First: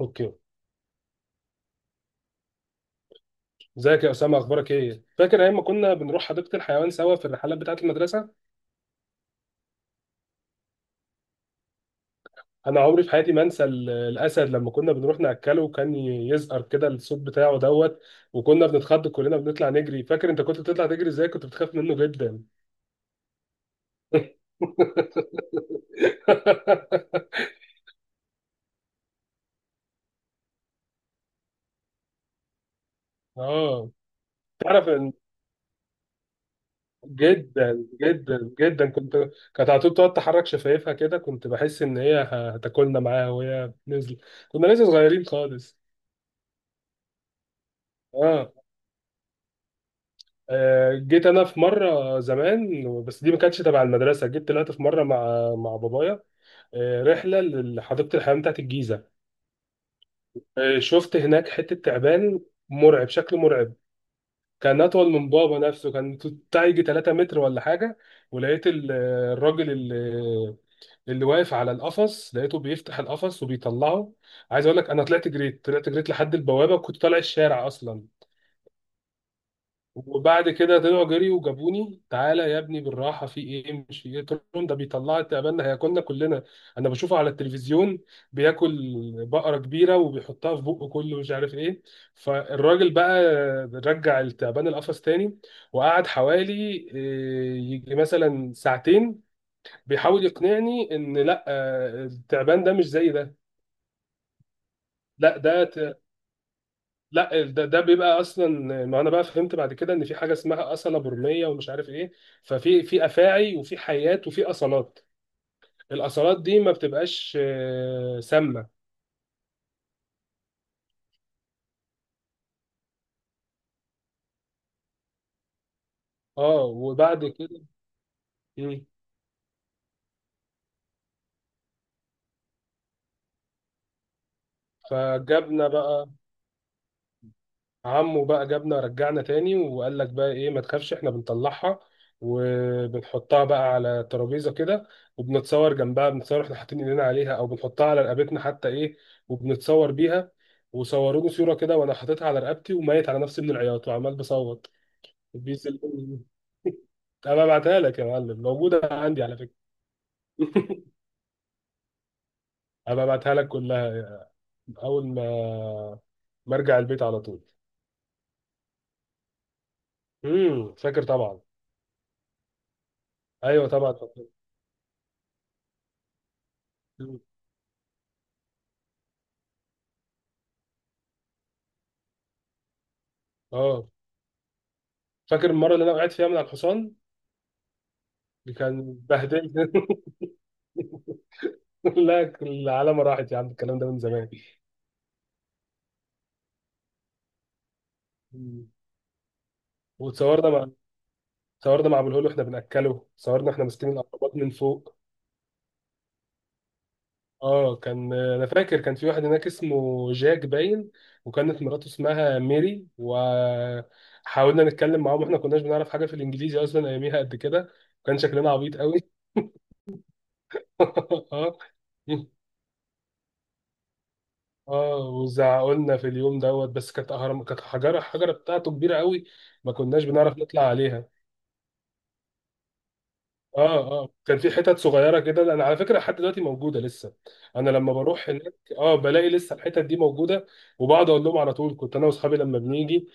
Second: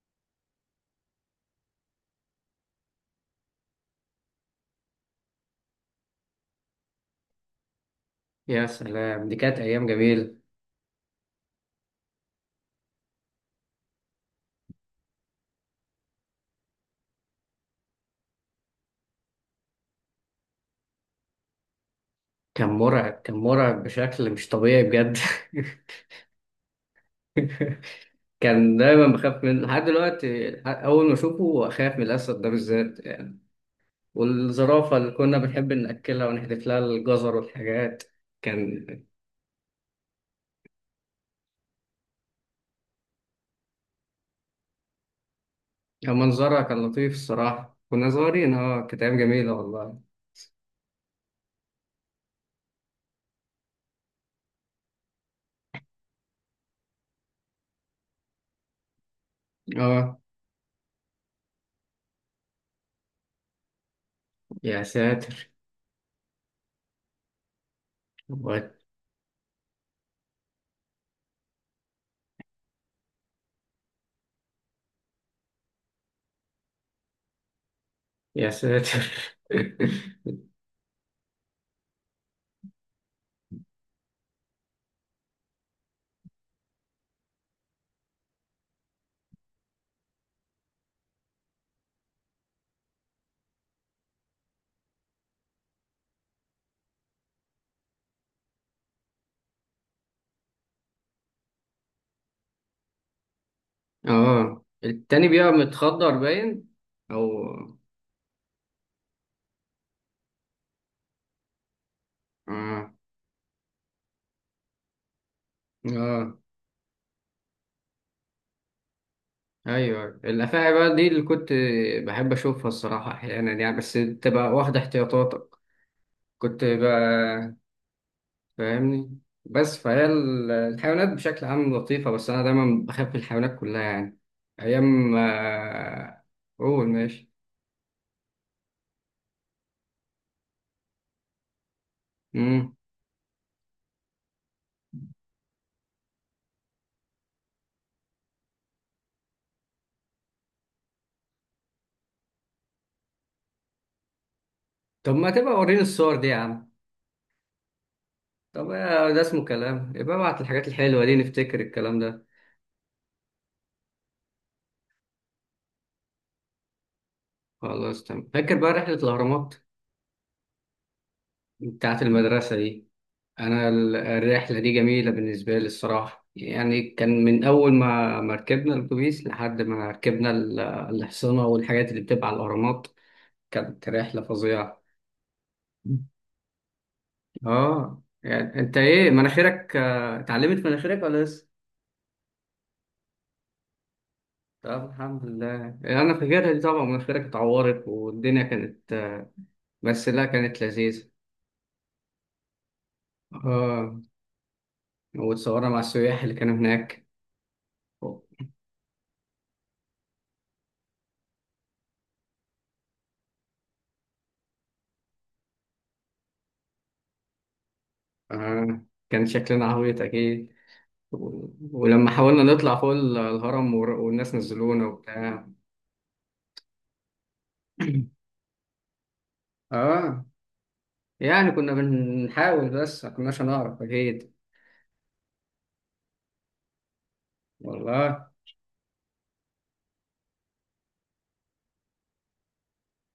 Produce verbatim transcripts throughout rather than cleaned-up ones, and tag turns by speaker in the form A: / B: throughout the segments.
A: اوكي. ازيك يا اسامه؟ اخبارك ايه؟ فاكر ايام ما كنا بنروح حديقه الحيوان سوا في الرحلات بتاعه المدرسه؟
B: يا سلام، دي كانت أيام جميلة.
A: انا عمري في حياتي ما انسى ال- الاسد لما كنا بنروح ناكله، وكان ي- يزقر كده الصوت بتاعه دوت. وكنا بنتخض كلنا، بنطلع نجري. فاكر انت كنت بتطلع تجري ازاي؟ كنت بتخاف منه جدا.
B: كان مرعب، كان مرعب بشكل مش طبيعي بجد. كان دايما بخاف منه لحد دلوقتي، أول ما أشوفه أخاف من الأسد ده بالذات يعني.
A: اه. تعرف
B: والزرافة اللي
A: ان
B: كنا بنحب نأكلها ونحذف لها الجزر
A: جدا
B: والحاجات.
A: جدا
B: كان
A: جدا كنت، كانت على طول تقعد تحرك شفايفها كده، كنت بحس ان هي هتاكلنا معاها وهي نزل. كنا لسه صغيرين خالص.
B: كان منظرها كان لطيف الصراحة، كنا
A: اه.
B: صغيرين، اه، كانت أيام جميلة والله.
A: آه، جيت انا في مره زمان، بس دي ما كانتش تبع المدرسه، جيت طلعت في مره مع مع بابايا. آه، رحله لحديقه الحيوان بتاعت الجيزه.
B: اه،
A: آه، شفت هناك حته تعبان، مرعب، شكل مرعب. كان
B: يا
A: اطول من
B: ساتر.
A: بابا نفسه، كان بتاع يجي تلات متر ولا حاجه. ولقيت
B: وات-
A: ال- الراجل اللي اللي واقف على القفص، لقيته بيفتح القفص وبيطلعه. عايز اقول لك انا طلعت جريت، طلعت جريت لحد البوابه، وكنت طالع الشارع اصلا.
B: يا ساتر.
A: وبعد كده طلعوا جري وجابوني، تعالى يا ابني بالراحه، في ايه مش في ايه، قلت لهم ده بيطلع تقابلنا هياكلنا كلنا. انا بشوفه على التلفزيون بياكل بقره كبيره وبيحطها في بقه كله مش عارف ايه. فالراجل بقى رجع التعبان القفص تاني، وقعد حوالي إيه، يجي مثلا ساعتين بيحاول يقنعني ان لا، آه، التعبان ده مش زي ده.
B: اه، التاني
A: لا
B: بيبقى
A: ده،
B: متخدر باين، أو
A: لا ده ده بيبقى اصلا. ما انا بقى فهمت بعد كده ان في حاجه اسمها اصله برميه ومش عارف ايه. ففي
B: آه،
A: في افاعي وفي حيات وفي اصلات.
B: اه،
A: الاصلات دي ما بتبقاش آه، سامه.
B: ايوه، الافاعي بقى دي اللي كنت بحب اشوفها الصراحه، احيانا يعني، بس تبقى واخده احتياطاتك. كنت
A: اه وبعد
B: بقى
A: كده. مم.
B: فاهمني. بس فهي ال- الحيوانات بشكل عام لطيفه، بس انا دايما بخاف من الحيوانات كلها يعني. ايام
A: فجبنا بقى،
B: آه، قول ماشي.
A: عمه بقى جابنا رجعنا تاني، وقال لك بقى ايه ما تخافش احنا بنطلعها
B: مم.
A: وبنحطها بقى على ترابيزه كده، وبنتصور جنبها، بنتصور احنا حاطين ايدينا عليها، او بنحطها على رقبتنا حتى ايه، وبنتصور بيها. وصوروني صوره كده وانا حاططها على رقبتي وميت على نفسي من العياط وعمال بصوت
B: طب ما تبقى وريني الصور
A: بيسلموني.
B: دي يا عم.
A: ابقى ابعتها لك يا معلم،
B: طب،
A: موجوده
B: آه، ده
A: عندي على
B: اسمه
A: فكره.
B: كلام، يبقى ابعت الحاجات الحلوه دي نفتكر الكلام ده.
A: ابقى ابعتها لك كلها اول ما ما ارجع البيت على طول.
B: خلاص تمام. فاكر بقى رحله الاهرامات
A: امم، فاكر طبعا.
B: بتاعت المدرسه دي؟
A: ايوه
B: أنا
A: طبعا
B: ال-
A: فاكر.
B: الرحلة دي جميلة بالنسبة لي الصراحة يعني،
A: مم.
B: كان من أول ما ما ركبنا الأتوبيس لحد ما ركبنا ال- الحصينة والحاجات اللي بتبقى على الأهرامات.
A: اه،
B: كانت رحلة فظيعة.
A: فاكر المره اللي انا وقعت فيها من على الحصان
B: آه،
A: اللي
B: يعني أنت
A: كان
B: إيه
A: بهدلت.
B: مناخيرك، آه، اتعلمت مناخيرك ولا لسه؟
A: لا، العلامه راحت يا عم، الكلام ده من زمان.
B: طب الحمد لله. أنا فاكرها دي طبعا، مناخيرك اتعورت والدنيا
A: مم.
B: كانت آه، بس لا،
A: وتصورنا
B: كانت
A: مع
B: لذيذة.
A: تصورنا مع ابو الهول واحنا بناكله، صورنا احنا ماسكين
B: آه،
A: الاقربات من فوق.
B: وتصورنا مع السياح اللي كانوا هناك.
A: اه، كان انا فاكر كان في واحد هناك اسمه جاك باين، وكانت مراته اسمها ميري، وحاولنا نتكلم معاهم، احنا كناش بنعرف حاجه في الانجليزي اصلا اياميها قد كده. كان شكلنا عبيط
B: آه،
A: قوي.
B: كان شكلنا عبيط أكيد. ولما
A: اه.
B: حاولنا نطلع فوق ال- الهرم ور- والناس نزلونا
A: اه،
B: وبتاع.
A: وزعقولنا في اليوم دوت. بس كانت اهرام، كانت حجره، الحجره بتاعته كبيره قوي، ما كناش
B: اه،
A: بنعرف نطلع عليها.
B: يعني كنا بنحاول بس ما كناش
A: اه.
B: هنعرف
A: اه،
B: اكيد.
A: كان في حتت صغيره كده انا على فكره لحد دلوقتي موجوده لسه. انا لما
B: والله.
A: بروح هناك اه بلاقي لسه الحتت دي موجوده، وبقعد اقول لهم على طول كنت انا واصحابي لما بنيجي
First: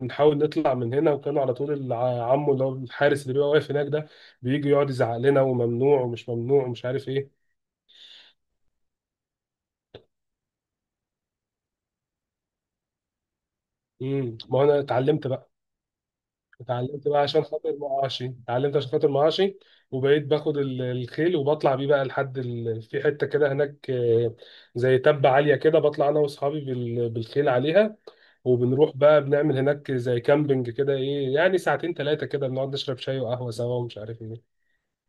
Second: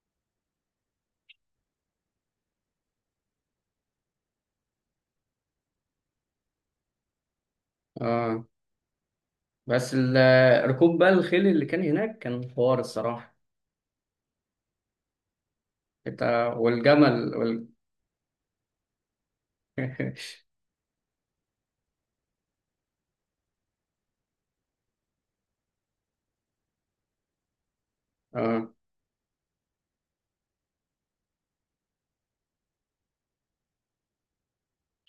A: بنحاول نطلع من هنا، وكانوا على طول الع- عمو اللي هو الحارس اللي بيبقى واقف هناك ده بيجي يقعد يزعق لنا، وممنوع ومش ممنوع ومش عارف ايه.
B: اه. بس ال- ركوب بقى الخيل اللي كان هناك كان حوار الصراحة.
A: امم، ما هو انا اتعلمت.
B: انت
A: اتعلمت بقى
B: والجمل
A: عشان
B: وال...
A: خاطر معاشي، اتعلمت عشان خاطر معاشي. وبقيت باخد ال- الخيل وبطلع بيه بقى لحد ال... في حته كده هناك آه، زي تبة عاليه كده، بطلع انا واصحابي بال... بالخيل عليها.
B: اه،
A: وبنروح بقى بنعمل هناك زي كامبينج كده، ايه يعني ساعتين ثلاثه كده بنقعد نشرب شاي وقهوه سوا ومش عارف ايه.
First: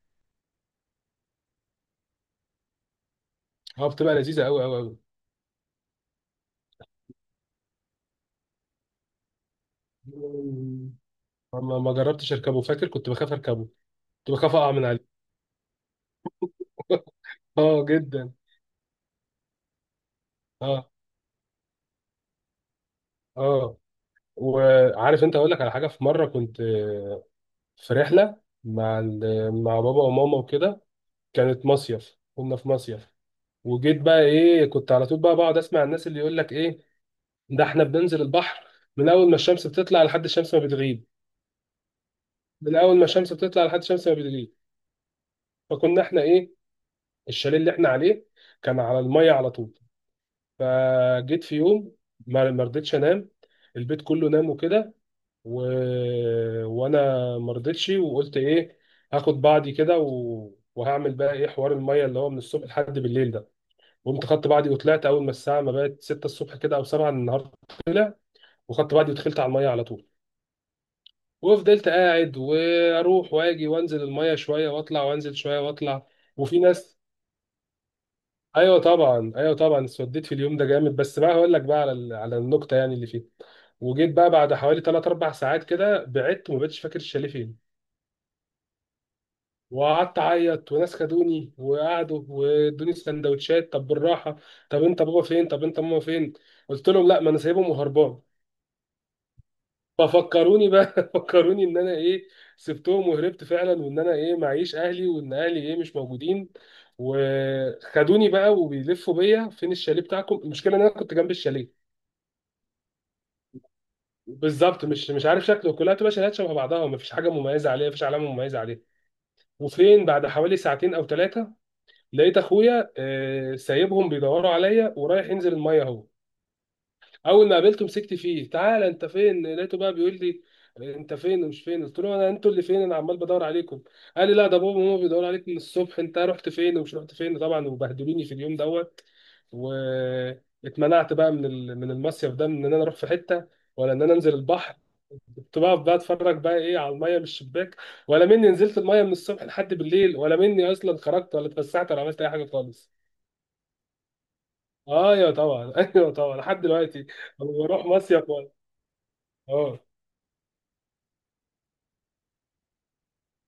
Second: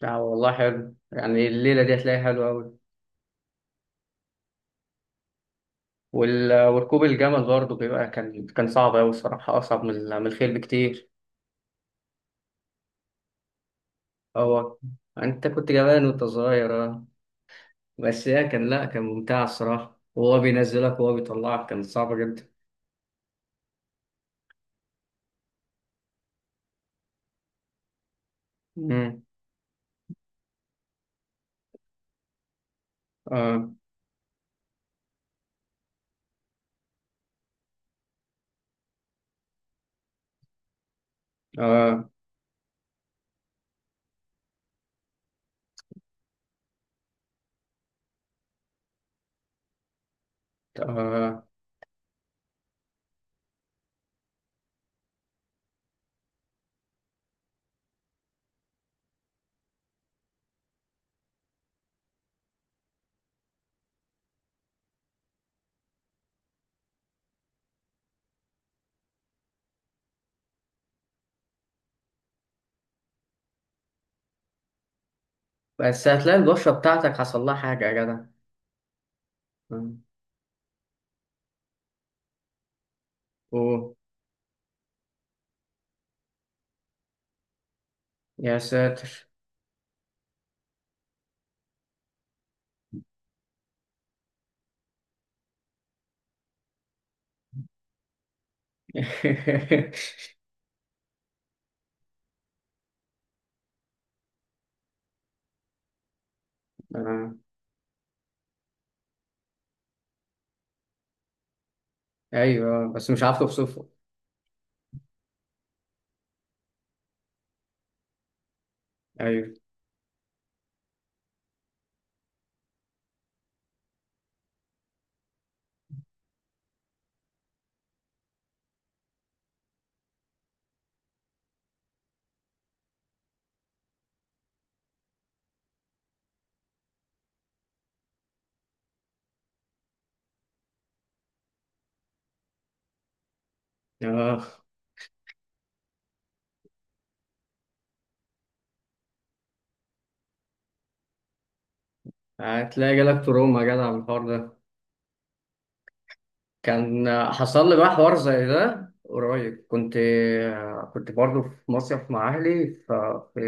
B: لا والله حلو، يعني الليلة دي هتلاقيها حلوة أوي.
A: اه، بتبقى لذيذه قوي قوي قوي.
B: وال... وركوب الجمل برضه بيبقى كان كان صعب أوي الصراحة، أصعب من ال- من الخيل بكتير.
A: ما ما جربتش اركبه، فاكر كنت بخاف اركبه، كنت بخاف اقع
B: اه،
A: من عليه.
B: أنت كنت جبان وأنت صغير آه.
A: اه
B: بس
A: جدا.
B: هي كان لا، كان ممتع الصراحة، وهو
A: اه.
B: بينزلك وهو بيطلعك كانت صعبة جدا.
A: اه، وعارف انت، اقول لك على حاجه، في مره كنت في رحلة مع
B: مم.
A: ال- مع بابا وماما وكده، كانت مصيف، كنا في مصيف.
B: آه.
A: وجيت بقى ايه، كنت على طول بقى بقعد اسمع الناس اللي يقول لك ايه، ده احنا بننزل البحر من اول ما الشمس بتطلع لحد الشمس ما بتغيب،
B: آه.
A: من اول ما الشمس بتطلع لحد الشمس ما بتغيب. فكنا احنا ايه، الشاليه اللي احنا عليه كان على المية على طول. فجيت
B: آه.
A: في يوم ما ما رضيتش انام، البيت كله نام وكده، و... وانا ما رضيتش، وقلت ايه، هاخد بعضي كده و... وهعمل بقى ايه حوار الميه اللي هو من الصبح لحد بالليل ده. قمت خدت بعضي وطلعت اول ما الساعه ما بقت ستة الصبح كده او سبعة النهارده، وخدت بعضي ودخلت على الميه على طول، وفضلت قاعد واروح واجي وانزل الميه شويه واطلع وانزل شويه
B: بس
A: واطلع.
B: هتلاقي
A: وفي
B: البشرة
A: ناس،
B: بتاعتك حصل لها حاجة يا جدع.
A: ايوه طبعا، ايوه طبعا
B: مم.
A: اتسوديت في اليوم ده جامد، بس بقى هقول لك بقى على ال- على النقطه يعني اللي فيه.
B: أوه،
A: وجيت بقى بعد حوالي ثلاثة اربع ساعات كده بعدت، وما بقتش فاكر الشاليه فين.
B: يا ساتر.
A: وقعدت اعيط، وناس خدوني وقعدوا وادوني سندوتشات، طب بالراحه، طب انت بابا فين، طب انت ماما فين، قلت لهم لا، ما انا سايبهم وهربان. ففكروني بقى فكروني ان انا ايه، سبتهم وهربت فعلا، وان انا ايه معيش اهلي، وان اهلي ايه مش موجودين.
B: آه.
A: وخدوني بقى وبيلفوا بيا، فين الشاليه بتاعكم؟ المشكله ان انا كنت جنب الشاليه
B: أيوه بس مش عارف أوصفه.
A: بالظبط، مش مش عارف شكله، كلها بتبقى شاليهات شبه بعضها، ومفيش حاجه مميزه عليها، مفيش علامه مميزه عليها.
B: أيوه.
A: وفين بعد حوالي ساعتين او ثلاثه لقيت اخويا آه، سايبهم بيدوروا عليا ورايح ينزل الميه اهو. اول ما قابلته مسكت فيه، تعالى انت فين، لقيته بقى بيقول لي انت فين ومش فين، قلت له انا انتوا اللي فين، انا عمال بدور عليكم. قال لي لا، ده بابا وماما بيدوروا عليك من الصبح، انت رحت فين ومش رحت فين، طبعا وبهدلوني في اليوم دوت. واتمنعت بقى من ال- من المصيف ده، من ان انا اروح في حته، ولا ان انا انزل
B: آه.
A: البحر. كنت بقف بقى اتفرج بقى ايه على الميه من الشباك، ولا مني نزلت الميه من الصبح لحد بالليل، ولا مني اصلا خرجت، ولا اتفسحت، ولا عملت اي حاجه خالص.
B: هتلاقي جالك تروما يا جدع من الحوار ده.
A: ايوه طبعا ايوه طبعا لحد دلوقتي
B: كان
A: لما
B: حصل لي
A: بروح
B: بقى حوار
A: مصيف
B: زي
A: ولا.
B: ده قريب.
A: اه.
B: كنت آه، كنت برضه في مصيف مع أهلي، ففي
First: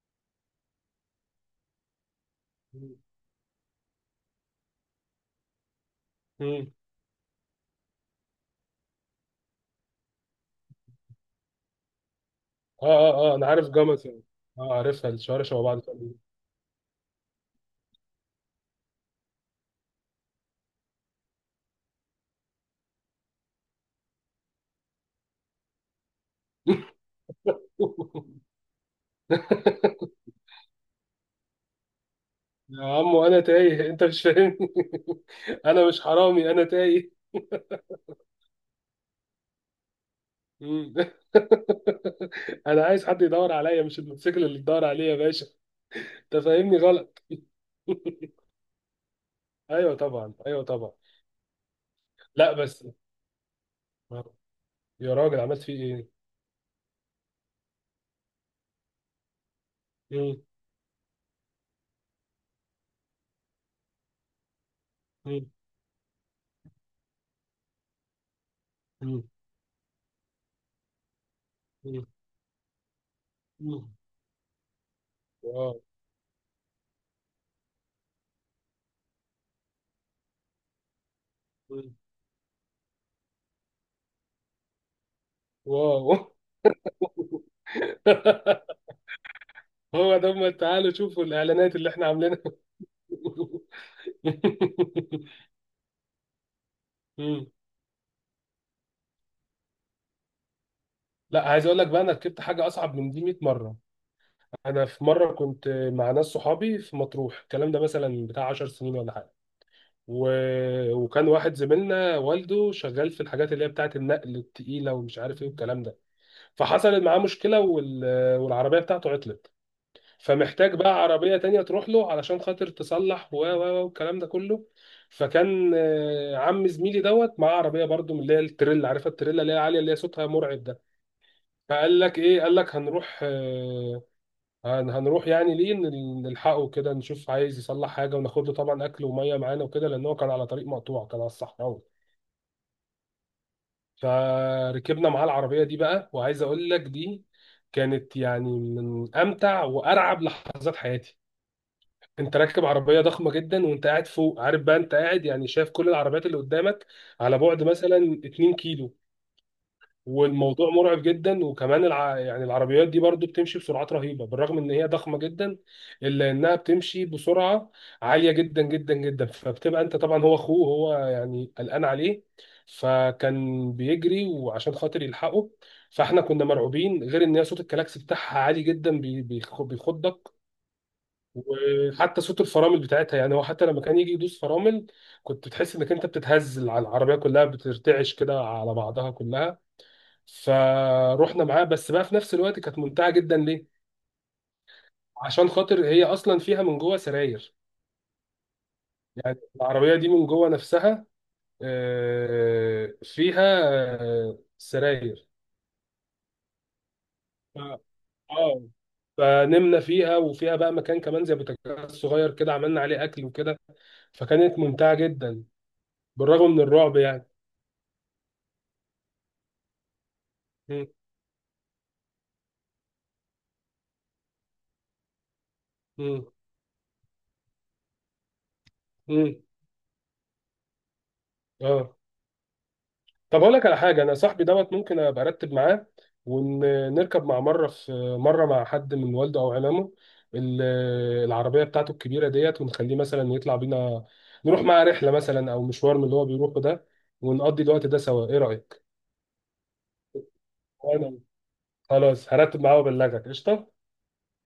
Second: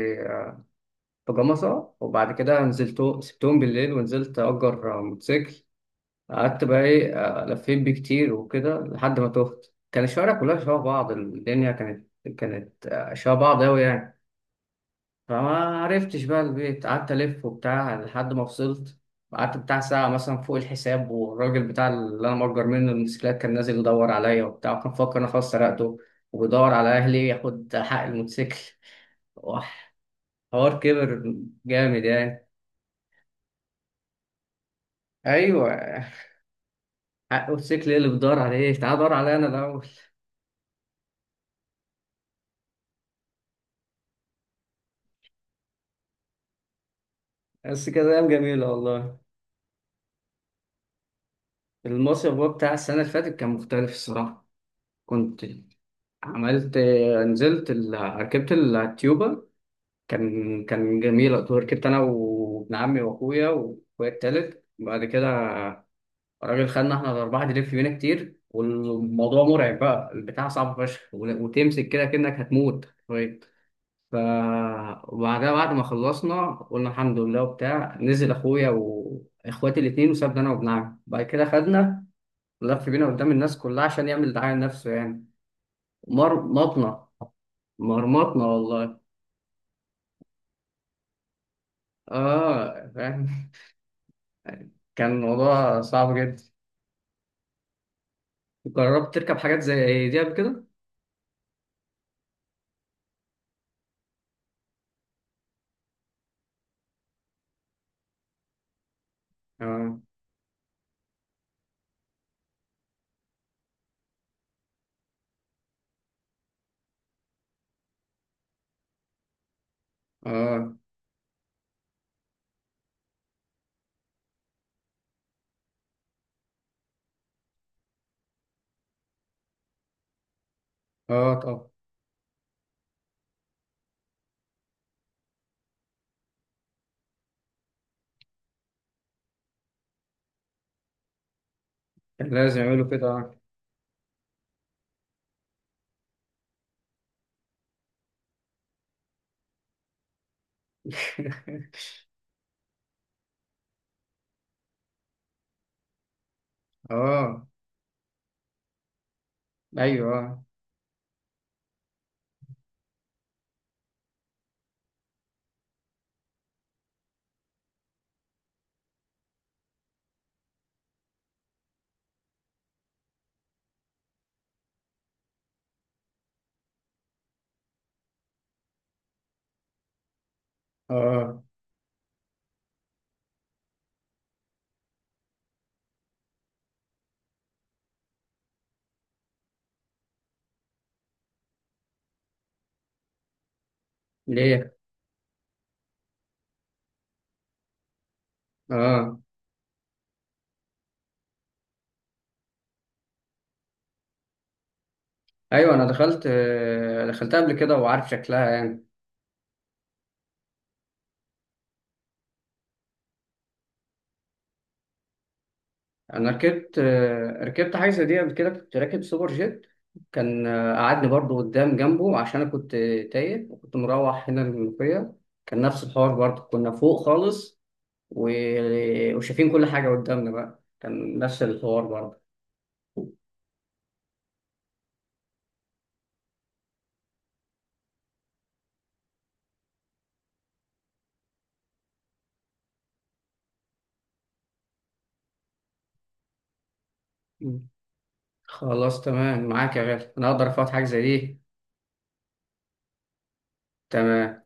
B: في جمصة. وبعد كده نزلت، سبتهم بالليل ونزلت أجر موتوسيكل. قعدت
A: مم.
B: بقى إيه، آه، لفيت بيه كتير وكده لحد ما تهت. كان الشوارع كلها شبه بعض، الدنيا كانت
A: اه
B: كانت آه،
A: اه
B: شبه
A: اه، انا
B: بعض
A: عارف
B: أوي يعني.
A: جمصة، اه عارفها، الشوارع شبه بعض
B: فما
A: تقريبا.
B: عرفتش بقى البيت، قعدت ألف وبتاع لحد ما وصلت. قعدت بتاع ساعة مثلا فوق الحساب، والراجل بتاع اللي أنا مأجر منه الموتوسيكلات كان نازل يدور عليا وبتاع، كان مفكر إن أنا خلاص سرقته وبيدور على أهلي ياخد حق الموتوسيكل. وح- حوار كبر جامد يعني.
A: يا عم انا تايه، انت مش فاهمني.
B: ايوه،
A: انا مش حرامي، انا تايه.
B: حق وسيكل ايه اللي بتدور عليه؟ تعال دور عليا انا الاول.
A: مم. انا عايز حد يدور عليا، مش الموتوسيكل اللي يدور عليا يا باشا، انت فاهمني غلط.
B: بس كده ايام جميله والله.
A: ايوه طبعا، ايوه طبعا.
B: المصيف بقى
A: لا
B: بتاع
A: بس،
B: السنه اللي فاتت كان مختلف الصراحه.
A: يا راجل
B: كنت
A: عملت فيه ايه؟
B: عملت نزلت ال... ركبت التيوبا.
A: مم.
B: كان كان جميل، ركبت انا وابن عمي واخويا واخويا التالت بعد كده.
A: مم.
B: الراجل خدنا احنا الاربعه نلف بينا كتير،
A: مم.
B: والموضوع مرعب بقى، البتاع صعب فشخ وتمسك كده
A: مم.
B: كأنك هتموت.
A: مم.
B: ف وبعدها، بعد
A: واو.
B: ما خلصنا قلنا الحمد لله وبتاع، نزل اخويا واخواتي الاتنين، وسابنا انا وابن عمي. بعد كده خدنا لف بينا قدام الناس كلها عشان يعمل دعاية لنفسه يعني.
A: واو.
B: مرمطنا، مرمطنا والله.
A: هو ده هم، تعالوا شوفوا الاعلانات اللي احنا عاملينها.
B: اه، فاهم. كان الموضوع صعب جدا.
A: مم.
B: جربت تركب حاجات زي دي قبل كده؟
A: لا، عايز اقول لك بقى، انا ركبت حاجه اصعب من دي مية مره. انا في مره كنت مع ناس صحابي في مطروح، الكلام ده مثلا بتاع عشر سنين ولا حاجه،
B: اه،
A: و... وكان واحد زميلنا والده شغال في الحاجات اللي هي بتاعه النقل التقيله ومش عارف ايه والكلام ده. فحصلت معاه مشكله وال... والعربيه بتاعته عطلت، فمحتاج
B: اه،
A: بقى عربية تانية تروح له علشان خاطر تصلح و و و والكلام ده كله. فكان آه، عم زميلي دوت معاه عربية برضو من اللي هي التريلا، عارفة التريلا اللي هي عالية اللي هي صوتها مرعب ده.
B: اه، طبعا.
A: فقال لك ايه، قال لك هنروح آه، هن- هنروح يعني ليه نل- نلحقه كده نشوف عايز يصلح حاجة، وناخد له طبعا أكل ومية معانا وكده، لأن هو كان على طريق مقطوع، كان على الصحراوي.
B: كان لازم يعملوا كده، اه.
A: فركبنا معاه العربية دي بقى، وعايز أقول لك دي كانت يعني من أمتع وأرعب لحظات حياتي. انت راكب عربيه ضخمه جدا وانت قاعد فوق، عارف بقى انت قاعد يعني شايف كل العربيات اللي قدامك على
B: اه،
A: بعد مثلا اتنين كيلو،
B: ايوه، اه،
A: والموضوع مرعب جدا. وكمان الع... يعني العربيات دي برضو بتمشي بسرعات رهيبه، بالرغم ان هي ضخمه جدا الا انها بتمشي بسرعه عاليه جدا جدا جدا. فبتبقى انت طبعا، هو اخوه هو يعني قلقان عليه، فكان بيجري وعشان خاطر يلحقه، فاحنا كنا مرعوبين، غير ان هي صوت الكلاكس بتاعها عالي جدا بي- بيخ- بيخضك،
B: آه.
A: وحتى صوت الفرامل بتاعتها، يعني هو حتى لما كان يجي يدوس فرامل كنت بتحس انك انت بتتهز، على العربيه كلها بترتعش كده على بعضها كلها. فروحنا معاه، بس بقى في نفس الوقت كانت ممتعه جدا. ليه؟
B: ليه؟
A: عشان خاطر هي اصلا فيها من جوه سراير،
B: اه،
A: يعني العربيه دي من جوه نفسها آه، فيها آه، سراير.
B: ايوه، انا دخلت آه، دخلتها قبل
A: ف-
B: كده وعارف شكلها
A: اه.
B: يعني.
A: فنمنا فيها، وفيها بقى مكان كمان زي بوتاجاز صغير كده عملنا عليه اكل وكده، فكانت ممتعه جدا
B: انا
A: بالرغم من
B: ركبت
A: الرعب يعني.
B: آه، ركبت حاجه زي دي قبل كده، كنت راكب سوبر جيت. كان آه، قعدني برضو قدام جنبه عشان انا كنت تايه، وكنت مروح هنا المنوفيه. كان نفس الحوار
A: امم.
B: برضو، كنا فوق خالص. و...
A: امم.
B: وشايفين كل حاجه قدامنا، بقى كان نفس الحوار
A: اه،
B: برضو.
A: طب اقول لك على حاجه، انا صاحبي دوت ممكن ابقى ارتب معاه ونركب مع مره في مره مع حد من والده او عمامه ال- العربيه بتاعته الكبيره ديت، ونخليه مثلا يطلع بينا، نروح معاه رحله مثلا او مشوار من اللي هو بيروحه ده، ونقضي
B: مم.
A: الوقت ده سوا، ايه رايك؟
B: خلاص تمام معاك يا غالي، انا اقدر افوت حاجه زي
A: وانا
B: دي؟
A: خلاص هرتب معاه وابلغك، قشطه.
B: تمام.